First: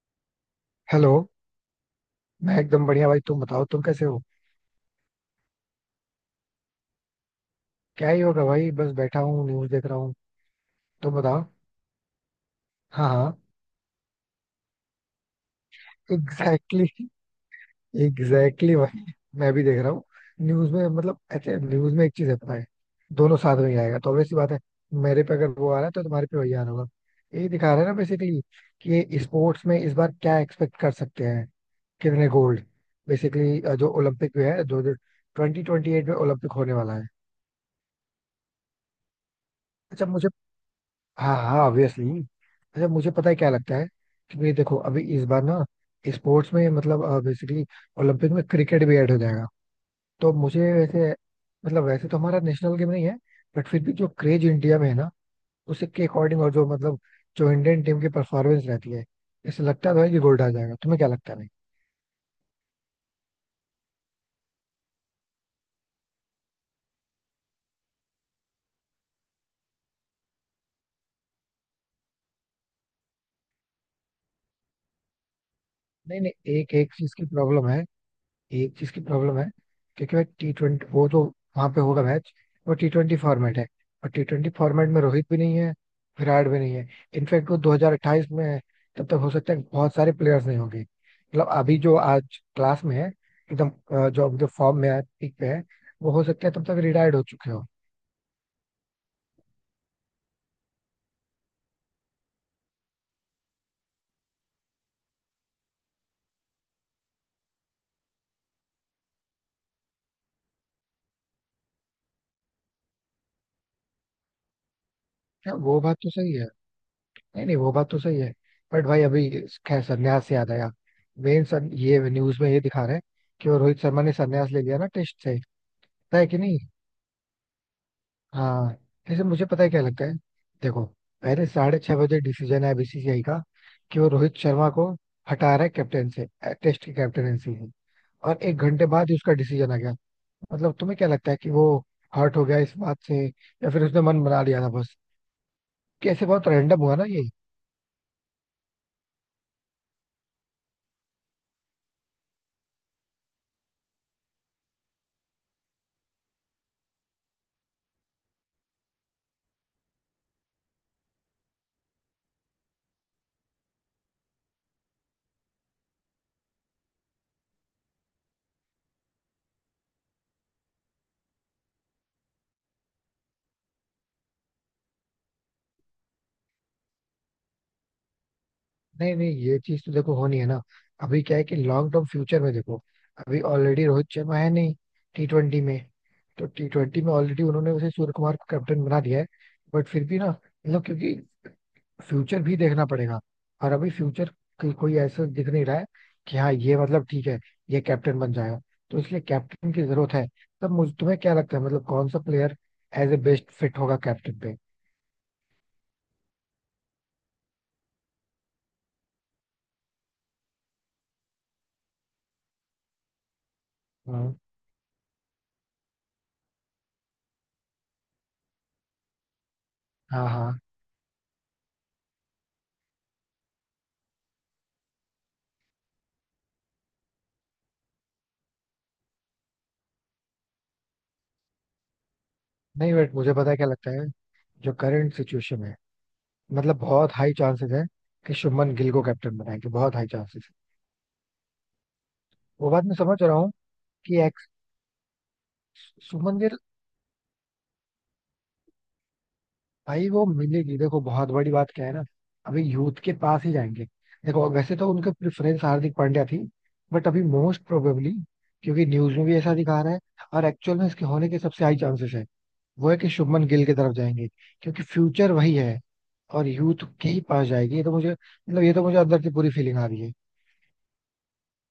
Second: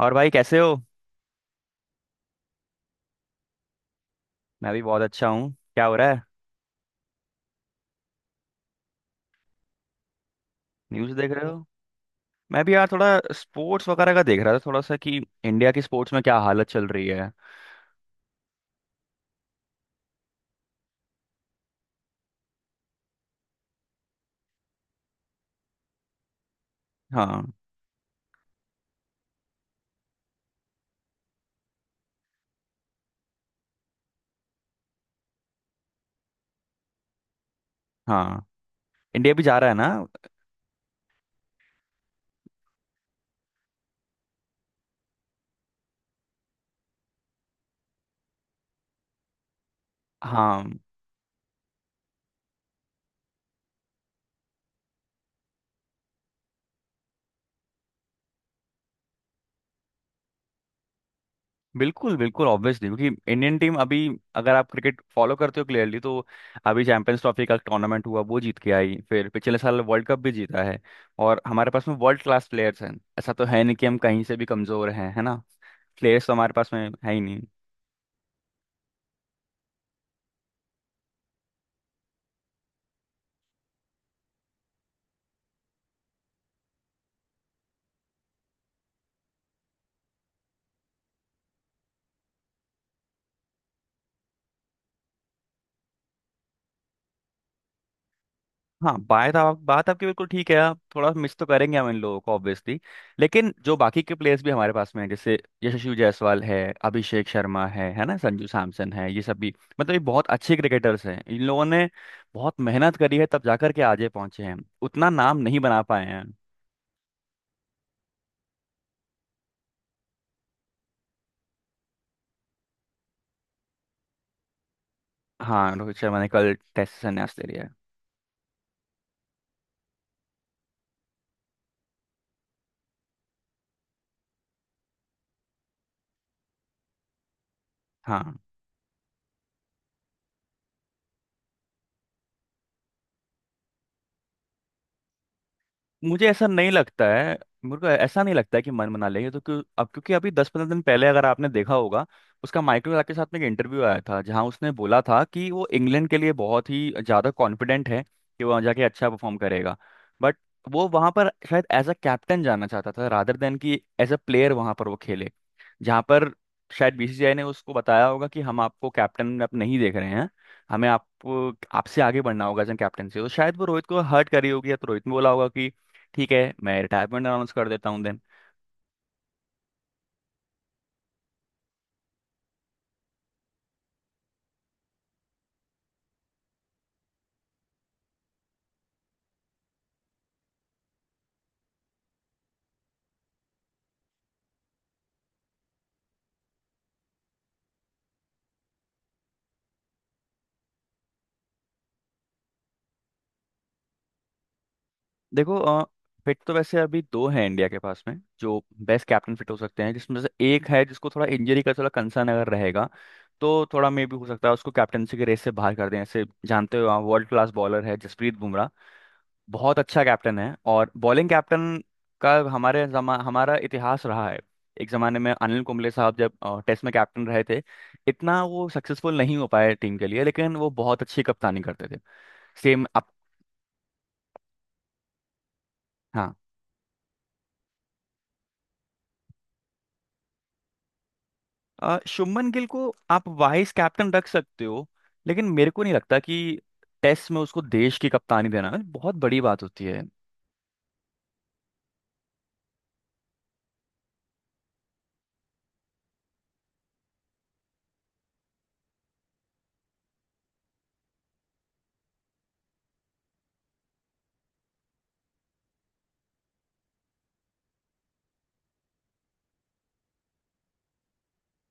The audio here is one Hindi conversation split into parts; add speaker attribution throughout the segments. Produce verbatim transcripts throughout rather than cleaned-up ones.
Speaker 1: और भाई, कैसे हो।
Speaker 2: हेलो। मैं एकदम बढ़िया भाई, तुम बताओ तुम कैसे हो।
Speaker 1: मैं भी बहुत अच्छा हूँ। क्या हो रहा है।
Speaker 2: क्या ही होगा भाई, बस बैठा हूँ न्यूज देख रहा हूँ।
Speaker 1: न्यूज़
Speaker 2: तुम
Speaker 1: देख
Speaker 2: बताओ।
Speaker 1: रहे हो। मैं भी यार थोड़ा
Speaker 2: हाँ हाँ।
Speaker 1: स्पोर्ट्स वगैरह का देख रहा था, थोड़ा सा कि इंडिया की स्पोर्ट्स में क्या हालत
Speaker 2: एग्जैक्टली
Speaker 1: चल रही है।
Speaker 2: exactly, एग्जैक्टली exactly भाई। मैं भी देख रहा हूँ। न्यूज में मतलब ऐसे न्यूज में एक चीज है पता है, दोनों साथ में ही आएगा तो ऑब्वियस सी बात है। मेरे पे अगर वो आ रहा है तो तुम्हारे पे वही आना होगा।
Speaker 1: हाँ
Speaker 2: यही दिखा रहा है ना बेसिकली कि स्पोर्ट्स में इस बार क्या एक्सपेक्ट कर सकते हैं, कितने गोल्ड। बेसिकली जो ओलंपिक में है, जो ट्वेंटी ट्वेंटी एट में ओलंपिक होने वाला है।
Speaker 1: हाँ। इंडिया भी जा रहा है ना।
Speaker 2: अच्छा मुझे, हाँ हाँ ऑब्वियसली। अच्छा मुझे पता है क्या लगता है कि भाई देखो अभी इस बार ना स्पोर्ट्स में मतलब बेसिकली ओलंपिक में क्रिकेट भी ऐड हो जाएगा। तो
Speaker 1: हाँ,
Speaker 2: मुझे वैसे मतलब वैसे तो हमारा नेशनल गेम नहीं है, बट फिर भी जो क्रेज इंडिया में है ना, उसी के अकॉर्डिंग और जो मतलब जो इंडियन टीम की परफॉर्मेंस रहती है, इससे लगता तो है कि गोल्ड आ जाएगा। तुम्हें क्या लगता है नहीं।
Speaker 1: बिल्कुल बिल्कुल, ऑब्वियसली, क्योंकि इंडियन टीम अभी, अगर आप क्रिकेट फॉलो करते हो क्लियरली, तो अभी चैंपियंस ट्रॉफी का टूर्नामेंट हुआ, वो जीत के आई, फिर पिछले साल वर्ल्ड कप भी जीता है। और हमारे पास में वर्ल्ड क्लास प्लेयर्स हैं। ऐसा तो है नहीं कि हम कहीं से भी कमज़ोर हैं, है ना।
Speaker 2: नहीं
Speaker 1: प्लेयर्स तो हमारे
Speaker 2: नहीं, एक
Speaker 1: पास में
Speaker 2: एक चीज
Speaker 1: है ही
Speaker 2: की
Speaker 1: नहीं।
Speaker 2: प्रॉब्लम है, एक चीज की प्रॉब्लम है। क्योंकि भाई टी ट्वेंटी वो तो वहां पे होगा मैच, वो टी ट्वेंटी फॉर्मेट है। और टी ट्वेंटी फॉर्मेट में रोहित भी नहीं है, विराट भी नहीं है। इनफैक्ट वो दो हज़ार अट्ठाईस में है। तब तक हो सकता है बहुत सारे प्लेयर्स नहीं होंगे, मतलब अभी जो आज क्लास में है, एकदम अ, जो जो फॉर्म में है पीक पे है, वो हो सकता है तब तक रिटायर्ड हो चुके हो।
Speaker 1: हाँ, बात आप बात आपकी बिल्कुल ठीक है। आप थोड़ा मिस तो करेंगे हम इन लोगों को, ऑब्वियसली। लेकिन जो बाकी के प्लेयर्स भी हमारे पास में हैं, जैसे यशस्वी जायसवाल है, अभिषेक शर्मा है है ना, संजू सैमसन है, ये सब भी, मतलब ये बहुत अच्छे क्रिकेटर्स हैं। इन लोगों ने बहुत मेहनत करी है तब जाकर के आज ये पहुंचे हैं। उतना नाम
Speaker 2: हाँ,
Speaker 1: नहीं
Speaker 2: वो
Speaker 1: बना
Speaker 2: बात
Speaker 1: पाए
Speaker 2: तो
Speaker 1: हैं।
Speaker 2: सही है। नहीं नहीं वो बात तो सही है। बट भाई अभी खैर संन्यास से याद आया। मेन सर ये न्यूज में ये दिखा रहे हैं कि वो रोहित शर्मा ने संन्यास ले लिया ना टेस्ट से,
Speaker 1: हाँ, रोहित
Speaker 2: पता
Speaker 1: शर्मा
Speaker 2: है
Speaker 1: ने
Speaker 2: कि
Speaker 1: कल
Speaker 2: नहीं।
Speaker 1: टेस्ट से संन्यास ले लिया है।
Speaker 2: हाँ। जैसे मुझे पता है क्या लगता है, देखो पहले साढ़े छह बजे डिसीजन है बीसीसीआई का कि वो रोहित शर्मा को हटा रहा है कैप्टन से, टेस्ट की कैप्टनसी से।
Speaker 1: हाँ।
Speaker 2: और एक घंटे बाद ही उसका डिसीजन आ गया। मतलब तुम्हें क्या लगता है कि वो हर्ट हो गया इस बात से या फिर उसने मन बना लिया था बस। कैसे
Speaker 1: मुझे ऐसा
Speaker 2: बहुत
Speaker 1: नहीं
Speaker 2: रैंडम हुआ
Speaker 1: लगता
Speaker 2: ना।
Speaker 1: है। मेरे को ऐसा नहीं लगता है कि मन बना लेंगे तो क्यों अब, क्योंकि अभी दस पंद्रह दिन पहले, अगर आपने देखा होगा, उसका माइकल क्लार्क के साथ में एक इंटरव्यू आया था, जहां उसने बोला था कि वो इंग्लैंड के लिए बहुत ही ज़्यादा कॉन्फिडेंट है कि वो वहाँ जाके अच्छा परफॉर्म करेगा। बट वो वहाँ पर शायद एज अ कैप्टन जाना चाहता था, रादर देन कि एज अ प्लेयर वहाँ पर वो खेले। जहाँ पर शायद बीसीसीआई ने उसको बताया होगा कि हम आपको कैप्टन में आप नहीं देख रहे हैं, हमें आप आपसे आगे बढ़ना होगा एज कैप्टन से, तो शायद वो रोहित को हर्ट करी होगी, या तो रोहित ने बोला होगा, ठीक है मैं रिटायरमेंट अनाउंस कर देता हूँ देन।
Speaker 2: नहीं नहीं ये चीज तो देखो होनी है ना। अभी क्या है कि लॉन्ग टर्म फ्यूचर में देखो, अभी ऑलरेडी रोहित शर्मा है नहीं टी ट्वेंटी में। तो टी ट्वेंटी में ऑलरेडी उन्होंने उसे सूर्य कुमार को कैप्टन बना दिया है। बट फिर भी ना मतलब क्योंकि फ्यूचर भी देखना पड़ेगा। और अभी फ्यूचर कोई ऐसा दिख नहीं रहा है कि हाँ ये मतलब ठीक है ये कैप्टन बन जाएगा, तो इसलिए कैप्टन की जरूरत है। तब मुझे तुम्हें क्या लगता है, मतलब कौन सा player as a best fit होगा कैप्टन पे।
Speaker 1: देखो अ, फिट तो वैसे अभी दो हैं इंडिया के पास में, जो बेस्ट कैप्टन फिट हो सकते हैं। जिसमें से एक है जिसको थोड़ा इंजरी का थोड़ा कंसर्न अगर रहेगा, तो थोड़ा मे भी हो
Speaker 2: हाँ
Speaker 1: सकता है उसको कैप्टनसी के रेस से बाहर कर दें, ऐसे जानते हो, वर्ल्ड क्लास बॉलर है, जसप्रीत बुमराह। बहुत अच्छा
Speaker 2: हाँ
Speaker 1: कैप्टन है।
Speaker 2: हाँ।
Speaker 1: और बॉलिंग कैप्टन का हमारे जमा हमारा इतिहास रहा है। एक जमाने में अनिल कुंबले साहब जब टेस्ट में कैप्टन रहे थे, इतना वो सक्सेसफुल नहीं हो पाए टीम के लिए, लेकिन वो बहुत अच्छी कप्तानी करते थे। सेम
Speaker 2: नहीं
Speaker 1: अब।
Speaker 2: बट मुझे पता है क्या लगता है, जो करंट सिचुएशन है,
Speaker 1: हाँ,
Speaker 2: मतलब बहुत हाई चांसेस है कि शुभमन गिल को कैप्टन बनाएंगे, बहुत हाई चांसेस है।
Speaker 1: अ, शुभमन गिल
Speaker 2: वो
Speaker 1: को
Speaker 2: बात मैं समझ
Speaker 1: आप
Speaker 2: रहा हूँ
Speaker 1: वाइस कैप्टन
Speaker 2: कि
Speaker 1: रख
Speaker 2: एक्स
Speaker 1: सकते हो। लेकिन मेरे को नहीं लगता
Speaker 2: शुभमन गिल,
Speaker 1: कि टेस्ट में उसको देश की कप्तानी देना बहुत बड़ी बात होती है।
Speaker 2: भाई वो मिलेगी, देखो बहुत बड़ी बात क्या है ना। अभी यूथ के पास ही जाएंगे। देखो वैसे तो उनका प्रेफरेंस हार्दिक पांड्या थी, बट अभी मोस्ट प्रोबेबली, क्योंकि न्यूज में भी ऐसा दिखा रहा है और एक्चुअल में इसके होने के सबसे हाई चांसेस है, वो है कि शुभमन गिल की तरफ जाएंगे। क्योंकि फ्यूचर वही है और यूथ के ही पास जाएगी। ये तो मुझे मतलब ये तो मुझे अंदर से पूरी फीलिंग आ रही है।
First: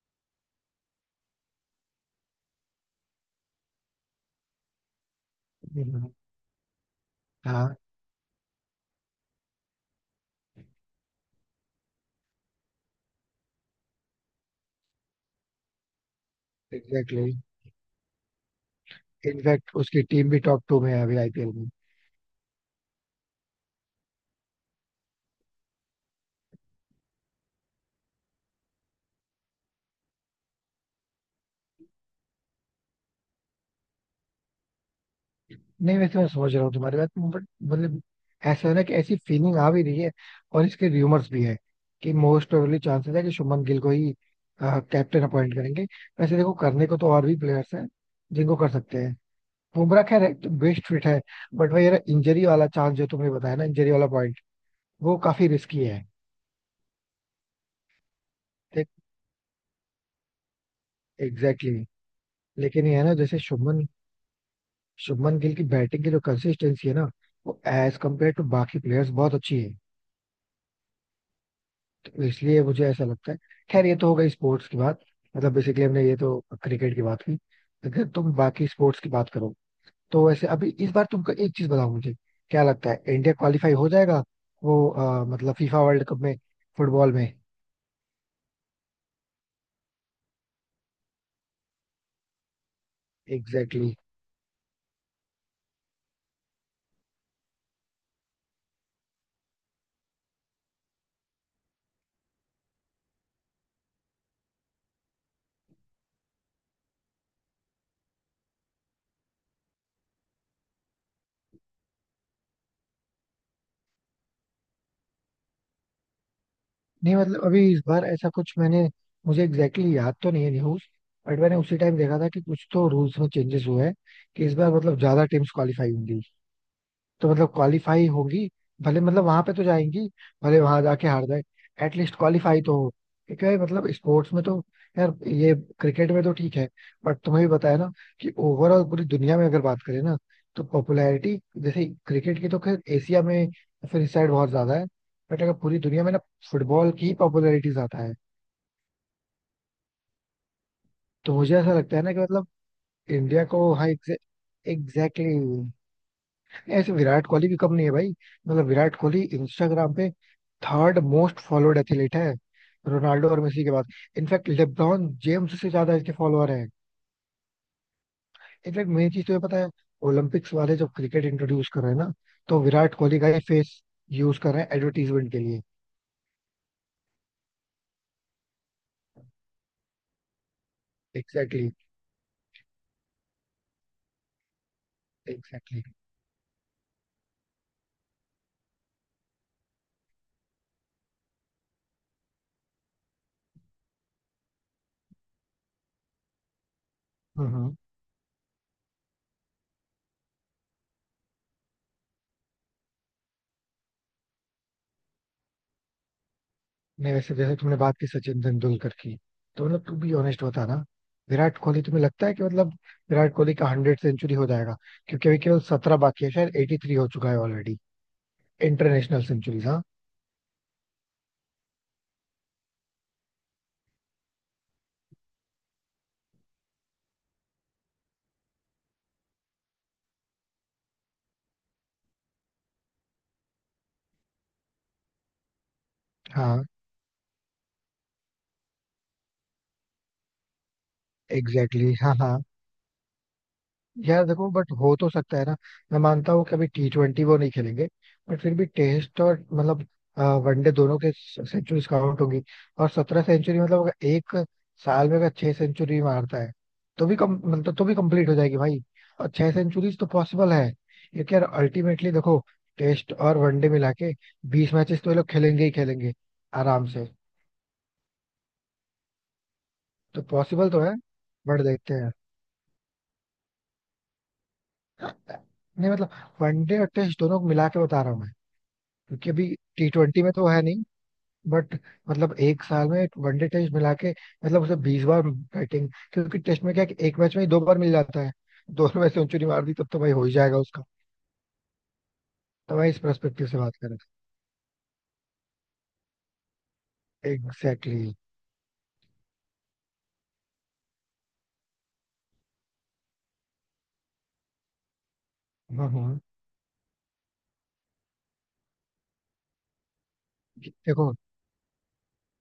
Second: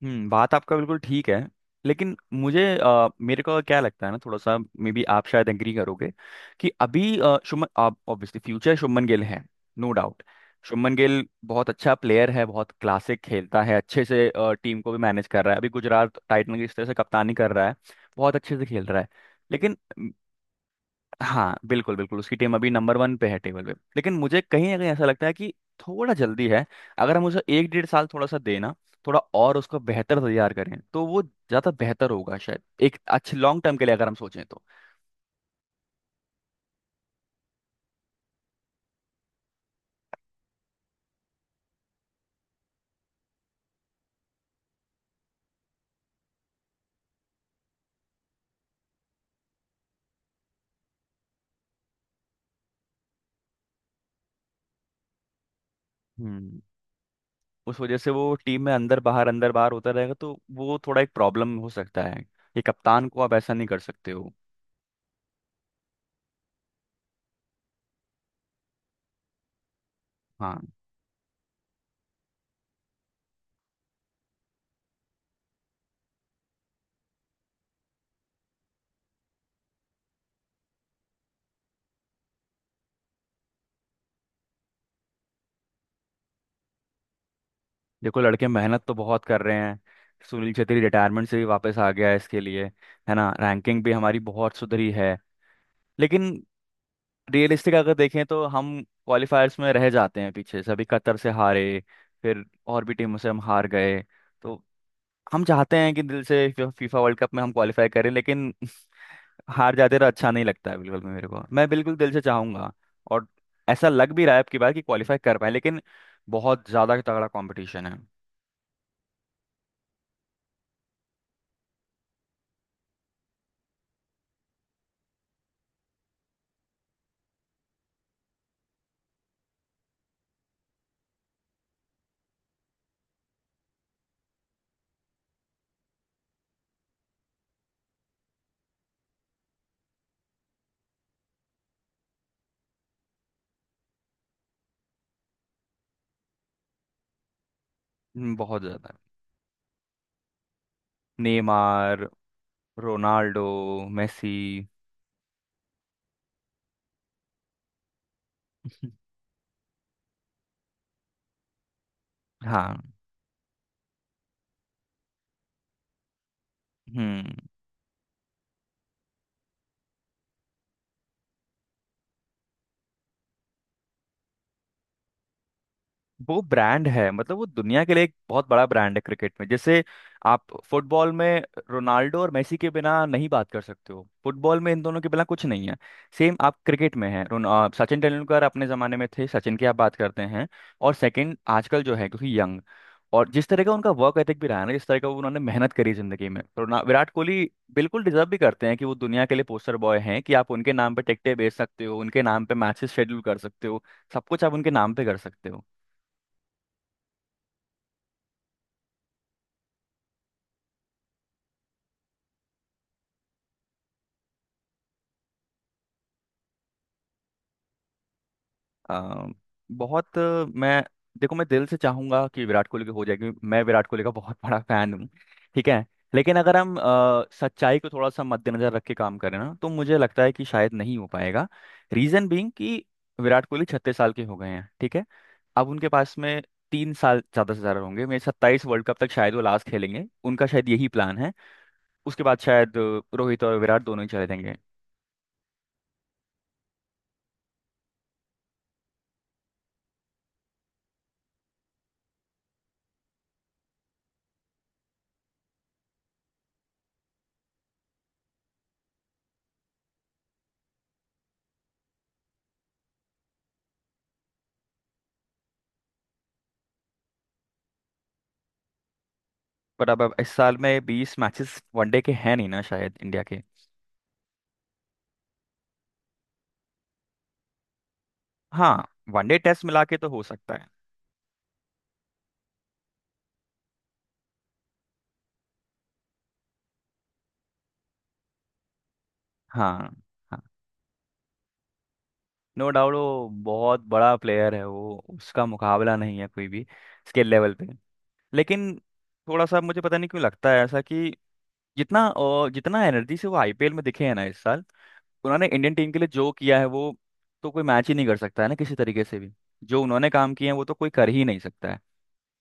Speaker 1: हम्म। बात आपका बिल्कुल ठीक है। लेकिन मुझे अ, मेरे को क्या लगता है ना, थोड़ा सा मे बी आप शायद एग्री
Speaker 2: हम्म,
Speaker 1: करोगे कि अभी अ, शुभमन
Speaker 2: हाँ
Speaker 1: आप ऑब्वियसली फ्यूचर शुभमन गिल है, नो डाउट। शुभमन गिल बहुत अच्छा प्लेयर है, बहुत क्लासिक खेलता है, अच्छे से टीम को भी मैनेज कर रहा है, अभी गुजरात टाइटन की इस तरह से
Speaker 2: एग्जैक्टली।
Speaker 1: कप्तानी कर रहा है, बहुत अच्छे से खेल रहा है।
Speaker 2: इनफैक्ट
Speaker 1: लेकिन
Speaker 2: उसकी टीम भी टॉप टू में है अभी आईपीएल
Speaker 1: हाँ,
Speaker 2: में।
Speaker 1: बिल्कुल बिल्कुल, उसकी टीम अभी नंबर वन पे है टेबल पे। लेकिन मुझे कहीं ना कहीं ऐसा लगता है कि थोड़ा जल्दी है। अगर हम उसे एक डेढ़ साल थोड़ा सा देना, थोड़ा और उसको बेहतर तैयार करें, तो वो ज़्यादा बेहतर होगा, शायद एक अच्छे लॉन्ग टर्म के लिए अगर हम सोचें तो।
Speaker 2: नहीं वैसे मैं समझ रहा हूँ तुम्हारी बात, बट मतलब ऐसा है ना कि ऐसी फीलिंग आ भी रही है और इसके र्यूमर्स भी है कि मोस्ट प्रोबेबली चांसेस है कि शुभमन गिल को ही कैप्टन अपॉइंट करेंगे। वैसे देखो करने को तो और भी प्लेयर्स हैं जिनको कर सकते हैं। बुमराह खैर बेस्ट फिट है, बट भाई यार इंजरी वाला चांस जो तुमने बताया ना, इंजरी वाला पॉइंट वो काफी रिस्की है।
Speaker 1: हम्म उस वजह से वो टीम में
Speaker 2: देख
Speaker 1: अंदर बाहर अंदर बाहर होता रहेगा, तो वो थोड़ा एक प्रॉब्लम हो
Speaker 2: एग्जैक्टली
Speaker 1: सकता
Speaker 2: exactly.
Speaker 1: है, ये
Speaker 2: लेकिन ये है
Speaker 1: कप्तान
Speaker 2: ना,
Speaker 1: को आप
Speaker 2: जैसे
Speaker 1: ऐसा नहीं कर
Speaker 2: शुभमन
Speaker 1: सकते हो।
Speaker 2: शुभमन गिल की बैटिंग की जो कंसिस्टेंसी है ना, वो एज कम्पेयर टू बाकी प्लेयर्स बहुत अच्छी है।
Speaker 1: हाँ।
Speaker 2: तो इसलिए मुझे ऐसा लगता है। खैर ये तो हो गई स्पोर्ट्स की बात। मतलब बेसिकली हमने ये तो क्रिकेट की बात की, अगर तुम बाकी स्पोर्ट्स की बात करो, तो वैसे अभी इस बार तुमको एक चीज बताओ, मुझे क्या लगता है इंडिया क्वालिफाई हो जाएगा वो अ, मतलब फीफा वर्ल्ड कप में, फुटबॉल में।
Speaker 1: देखो लड़के मेहनत तो बहुत कर रहे हैं। सुनील छेत्री रिटायरमेंट से भी वापस आ गया है इसके लिए, है ना। रैंकिंग भी
Speaker 2: एग्जैक्टली।
Speaker 1: हमारी बहुत सुधरी है। लेकिन रियलिस्टिक अगर देखें तो हम क्वालिफायर्स में रह जाते हैं पीछे से, अभी कतर से हारे, फिर और भी टीमों से हम हार गए। तो हम चाहते हैं कि दिल से फीफा वर्ल्ड कप में हम क्वालिफाई करें, लेकिन हार जाते तो अच्छा नहीं लगता है बिल्कुल भी मेरे को, मैं बिल्कुल दिल से चाहूंगा। और ऐसा लग भी रहा है अब की बार कि क्वालिफाई कर पाए, लेकिन बहुत ज़्यादा
Speaker 2: नहीं
Speaker 1: तगड़ा
Speaker 2: मतलब अभी इस
Speaker 1: कंपटीशन है।
Speaker 2: बार ऐसा कुछ मैंने, मुझे एग्जैक्टली exactly याद तो नहीं है न्यूज, बट मैंने उसी टाइम देखा था कि कुछ तो रूल्स में चेंजेस हुए हैं कि इस बार मतलब ज्यादा टीम्स क्वालिफाई होंगी। तो मतलब क्वालिफाई होगी, भले मतलब वहां पे तो जाएंगी, भले वहां जाके हार जाए, एटलीस्ट क्वालिफाई तो हो। क्योंकि भाई मतलब स्पोर्ट्स में तो यार ये, क्रिकेट में तो ठीक है, बट तुम्हें भी बताया ना कि ओवरऑल पूरी दुनिया में अगर बात करें ना तो पॉपुलैरिटी, जैसे क्रिकेट की तो खैर एशिया में या फिर इस साइड बहुत ज्यादा है, बट अगर पूरी दुनिया में ना फुटबॉल की पॉपुलैरिटी ज्यादा है।
Speaker 1: हम्म, बहुत ज़्यादा।
Speaker 2: तो मुझे ऐसा लगता है
Speaker 1: नेमार,
Speaker 2: ना कि मतलब इंडिया
Speaker 1: रोनाल्डो,
Speaker 2: को, हाँ
Speaker 1: मेसी।
Speaker 2: एग्जैक्टली। ऐसे विराट कोहली भी कम नहीं है भाई। मतलब विराट कोहली इंस्टाग्राम पे थर्ड मोस्ट फॉलोड एथलीट है
Speaker 1: हाँ।
Speaker 2: रोनाल्डो और मेसी के बाद। इनफैक्ट लेब्रॉन जेम्स से ज्यादा इसके फॉलोअर हैं।
Speaker 1: हम्म।
Speaker 2: इनफैक्ट मेन चीज तुम्हें पता है, ओलंपिक्स वाले जब क्रिकेट इंट्रोड्यूस कर रहे हैं ना, तो विराट कोहली का ही फेस यूज कर रहे हैं एडवर्टीजमेंट के लिए।
Speaker 1: वो ब्रांड है, मतलब वो दुनिया के लिए एक बहुत बड़ा ब्रांड है क्रिकेट में। जैसे आप फुटबॉल में
Speaker 2: एग्जैक्टली
Speaker 1: रोनाल्डो और मेसी के बिना नहीं बात कर सकते हो, फुटबॉल में इन दोनों के बिना कुछ नहीं है।
Speaker 2: एग्जैक्टली।
Speaker 1: सेम आप क्रिकेट में है, रोन- आ, सचिन तेंदुलकर अपने ज़माने में थे, सचिन की आप बात करते हैं। और सेकंड आजकल जो है, क्योंकि यंग, और जिस तरह का उनका वर्क एथिक भी रहा है ना, जिस तरह का उन्होंने मेहनत करी जिंदगी में, रोना विराट कोहली बिल्कुल डिजर्व भी करते हैं कि वो दुनिया के लिए पोस्टर बॉय हैं, कि आप उनके नाम पे टिकटें बेच सकते हो, उनके नाम पे मैचेस शेड्यूल कर सकते हो, सब कुछ आप उनके नाम पे कर सकते हो।
Speaker 2: नहीं वैसे जैसे तुमने बात की सचिन तेंदुलकर की, तो मतलब तू भी ऑनेस्ट होता ना, विराट कोहली तुम्हें लगता है कि मतलब विराट कोहली का हंड्रेड सेंचुरी हो जाएगा, क्योंकि अभी केवल सत्रह बाकी है, शायद एटी थ्री हो चुका है ऑलरेडी। इंटरनेशनल
Speaker 1: अ,
Speaker 2: सेंचुरीज हाँ।
Speaker 1: बहुत अ, मैं देखो मैं दिल से चाहूंगा कि विराट कोहली के हो जाए, क्योंकि मैं विराट कोहली का बहुत बड़ा फैन हूँ, ठीक है। लेकिन अगर हम अ, सच्चाई को थोड़ा सा मद्देनजर रख के काम करें ना, तो मुझे लगता है कि शायद नहीं हो पाएगा। रीजन बीइंग कि विराट कोहली छत्तीस साल के हो गए हैं, ठीक है। अब उनके पास में
Speaker 2: हाँ
Speaker 1: तीन साल ज्यादा से ज्यादा होंगे मेरे, सत्ताईस वर्ल्ड कप तक शायद वो लास्ट खेलेंगे, उनका शायद यही प्लान है।
Speaker 2: एग्जैक्टली exactly, हाँ
Speaker 1: उसके बाद
Speaker 2: हाँ।
Speaker 1: शायद अ, रोहित और विराट दोनों ही
Speaker 2: यार
Speaker 1: चले
Speaker 2: देखो
Speaker 1: जाएंगे।
Speaker 2: बट हो तो सकता है ना। मैं मानता हूँ कि अभी टी ट्वेंटी वो नहीं खेलेंगे, बट फिर भी टेस्ट और मतलब वनडे दोनों के सेंचुरी काउंट होगी। और सत्रह सेंचुरी मतलब अगर एक साल में अगर छह सेंचुरी मारता है तो भी कम, मतलब तो भी कंप्लीट हो जाएगी भाई। और छह सेंचुरीज तो पॉसिबल है क्योंकि यार अल्टीमेटली देखो टेस्ट और वनडे मिला के बीस मैचेस तो ये लोग खेलेंगे ही खेलेंगे, आराम से।
Speaker 1: पर अब अब
Speaker 2: तो
Speaker 1: इस साल
Speaker 2: पॉसिबल तो
Speaker 1: में
Speaker 2: है,
Speaker 1: बीस मैचेस
Speaker 2: बट देखते
Speaker 1: वनडे के
Speaker 2: हैं।
Speaker 1: हैं नहीं ना शायद, इंडिया के।
Speaker 2: नहीं मतलब वनडे और टेस्ट दोनों को मिला के बता रहा हूँ मैं।
Speaker 1: हाँ,
Speaker 2: क्योंकि
Speaker 1: वनडे
Speaker 2: अभी
Speaker 1: टेस्ट मिला
Speaker 2: टी
Speaker 1: के तो हो
Speaker 2: ट्वेंटी में तो
Speaker 1: सकता
Speaker 2: है
Speaker 1: है।
Speaker 2: नहीं, बट मतलब एक साल में वनडे टेस्ट मिला के मतलब उसे बीस बार बैटिंग, क्योंकि टेस्ट में क्या है कि एक मैच में ही दो बार मिल जाता है। दोनों में सेंचुरी मार दी तब
Speaker 1: हाँ
Speaker 2: तो भाई हो ही
Speaker 1: हाँ,
Speaker 2: जाएगा उसका।
Speaker 1: नो
Speaker 2: तो मैं
Speaker 1: डाउट
Speaker 2: इस
Speaker 1: वो
Speaker 2: परस्पेक्टिव से बात
Speaker 1: बहुत
Speaker 2: कर रहा
Speaker 1: बड़ा प्लेयर है, वो उसका मुकाबला नहीं है कोई भी स्किल
Speaker 2: था,
Speaker 1: लेवल पे।
Speaker 2: एग्जैक्टली।
Speaker 1: लेकिन थोड़ा सा मुझे पता नहीं क्यों लगता है ऐसा कि जितना अ, जितना एनर्जी से वो आईपीएल में दिखे हैं ना इस साल, उन्होंने इंडियन
Speaker 2: हाँ
Speaker 1: टीम के लिए
Speaker 2: हाँ।
Speaker 1: जो किया है, वो तो कोई मैच ही नहीं कर सकता है ना किसी तरीके से भी, जो उन्होंने काम किए हैं वो तो कोई कर
Speaker 2: देखो,
Speaker 1: ही नहीं सकता है।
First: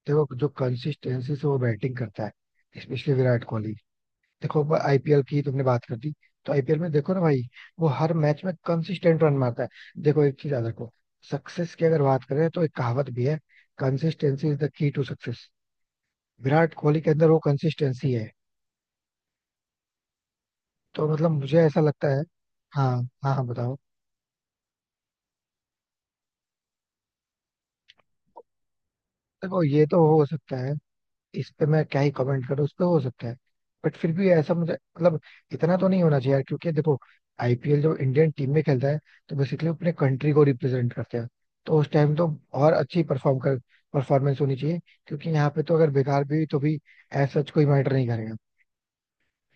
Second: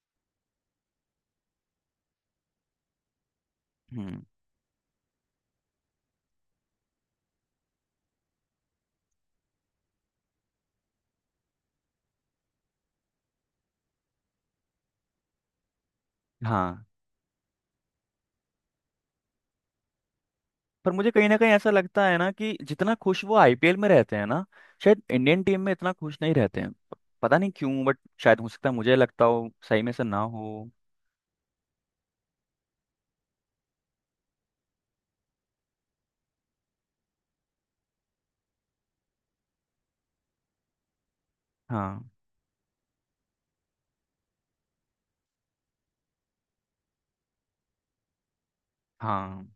Speaker 2: देखो जो कंसिस्टेंसी से वो बैटिंग करता है स्पेशली विराट कोहली।
Speaker 1: हम्म।
Speaker 2: देखो आईपीएल की तुमने बात कर दी, तो आईपीएल में देखो ना भाई, वो हर मैच में कंसिस्टेंट रन मारता है। देखो एक चीज याद रखो, सक्सेस की अगर बात करें तो एक कहावत भी है, consistency is the key to success. Virat
Speaker 1: हाँ,
Speaker 2: कोहली के अंदर वो कंसिस्टेंसी है,
Speaker 1: पर
Speaker 2: तो
Speaker 1: मुझे कहीं
Speaker 2: मतलब
Speaker 1: ना कहीं
Speaker 2: मुझे
Speaker 1: ऐसा
Speaker 2: ऐसा
Speaker 1: लगता
Speaker 2: लगता
Speaker 1: है
Speaker 2: है।
Speaker 1: ना कि
Speaker 2: हाँ
Speaker 1: जितना खुश
Speaker 2: हाँ
Speaker 1: वो
Speaker 2: हाँ
Speaker 1: आईपीएल
Speaker 2: बताओ।
Speaker 1: में रहते हैं ना, शायद इंडियन टीम में इतना खुश नहीं रहते हैं, प- पता नहीं क्यों, बट शायद हो सकता है मुझे लगता हो,
Speaker 2: देखो
Speaker 1: सही
Speaker 2: ये
Speaker 1: में
Speaker 2: तो
Speaker 1: से ना
Speaker 2: हो सकता
Speaker 1: हो।
Speaker 2: है, इस पे मैं क्या ही कमेंट करूँ, उस पे हो सकता है। बट फिर भी ऐसा मुझे मतलब इतना तो नहीं होना चाहिए यार, क्योंकि देखो आईपीएल जब इंडियन टीम में खेलता है तो बेसिकली अपने कंट्री को रिप्रेजेंट करते हैं। तो उस
Speaker 1: हाँ
Speaker 2: टाइम तो और अच्छी परफॉर्म कर परफॉर्मेंस होनी चाहिए। क्योंकि यहाँ पे तो अगर बेकार भी हुई तो भी एज सच कोई मैटर नहीं करेगा।
Speaker 1: हाँ,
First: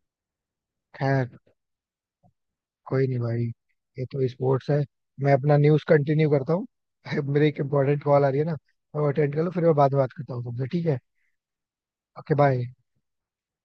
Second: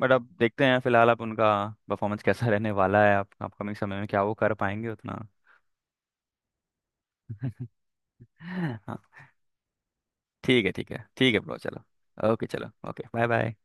Speaker 1: बट अब देखते हैं, फिलहाल अब
Speaker 2: खैर
Speaker 1: उनका परफॉर्मेंस कैसा रहने वाला
Speaker 2: कोई
Speaker 1: है,
Speaker 2: नहीं
Speaker 1: आप
Speaker 2: भाई,
Speaker 1: अपकमिंग समय
Speaker 2: ये
Speaker 1: में क्या
Speaker 2: तो
Speaker 1: वो कर
Speaker 2: स्पोर्ट्स है,
Speaker 1: पाएंगे उतना।
Speaker 2: मैं अपना न्यूज कंटिन्यू करता हूँ। मेरे एक इंपॉर्टेंट कॉल आ रही है ना,
Speaker 1: हाँ।
Speaker 2: मैं अटेंड कर लूँ फिर मैं बाद में बात करता हूँ
Speaker 1: ठीक
Speaker 2: तुमसे,
Speaker 1: है
Speaker 2: ठीक
Speaker 1: ठीक
Speaker 2: है।
Speaker 1: है ठीक है ब्रो, चलो।
Speaker 2: Okay
Speaker 1: okay
Speaker 2: bye.
Speaker 1: चलो, ओके। Bye bye.